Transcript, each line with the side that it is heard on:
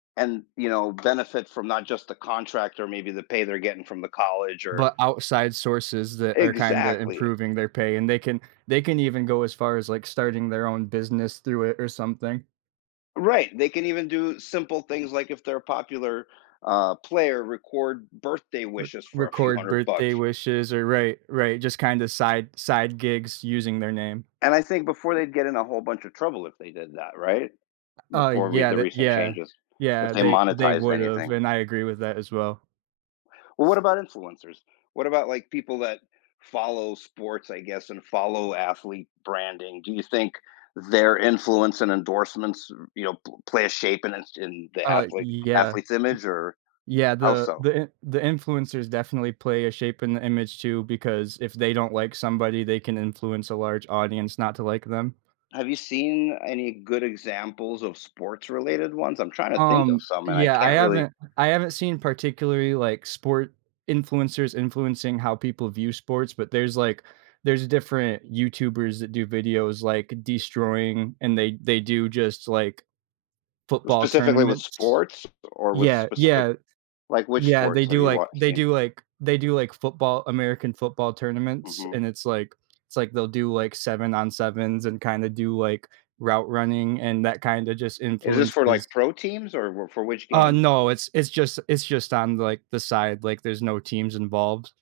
left: And, you know, benefit from not just the contract or maybe the pay they're getting from the college or
right: But outside sources that are kinda
left: Exactly.
right: improving their pay, and they can they can even go as far as, like, starting their own business through it or something.
left: Right. They can even do simple things like if they're a popular, uh, player record birthday
right: Re
left: wishes for a few
right: record
left: hundred
right: birthday
left: bucks.
right: wishes or Right, right, just kinda side side gigs using their name.
left: And I think before they'd get in a whole bunch of trouble if they did that, right,
right: U uh,
left: before re
right: yeah
left: the
right: that
left: recent
right: yeah,
left: changes, if
right: yeah.
left: they
right: They they
left: monetized
right: would have,
left: anything.
right: and I agree with that as well.
left: Well, what about influencers? What about, like, people that follow sports, I guess, and follow athlete branding? Do you think their influence and endorsements, y you know, p play a shape in s in the
right: Uh,
left: athlete
right: yeah. Y
left: athlete's image, or
right: yeah.
left: how
right: The
left: so?
right: the in the influencers definitely play a shape in the image too because if they don't like somebody, they can influence a large audience not to like them.
left: Have you seen any good examples of sports related ones? I'm tryna think of
right: Um,
left: some, and I
right: yeah, I
left: can't really
right: haven't I haven't seen particularly, like, sport influencers influencing how people view sports, but there's, like there's different YouTubers that do videos like destroying and they they do just, like, football
left: Specifically with
right: tournaments.
left: sports or with
right: Yeah,
left: specific
right: yeah.
left: like, which
right: Yeah, they
left: sports have
right: do
left: you
right: like
left: watch
right: they
left: seen?
right: do like they do like football, American football tournaments
left: Mhm.
right: and it's like it's like they'll do, like, 7 on sevens and kind of do, like, route running and that kinda just
left: Is this for,
right: influences
left: like, pro teams or wh for which
right: Uh,
left: games?
right: no. It's it's just it's just on, like, the side, like, there's no teams involved.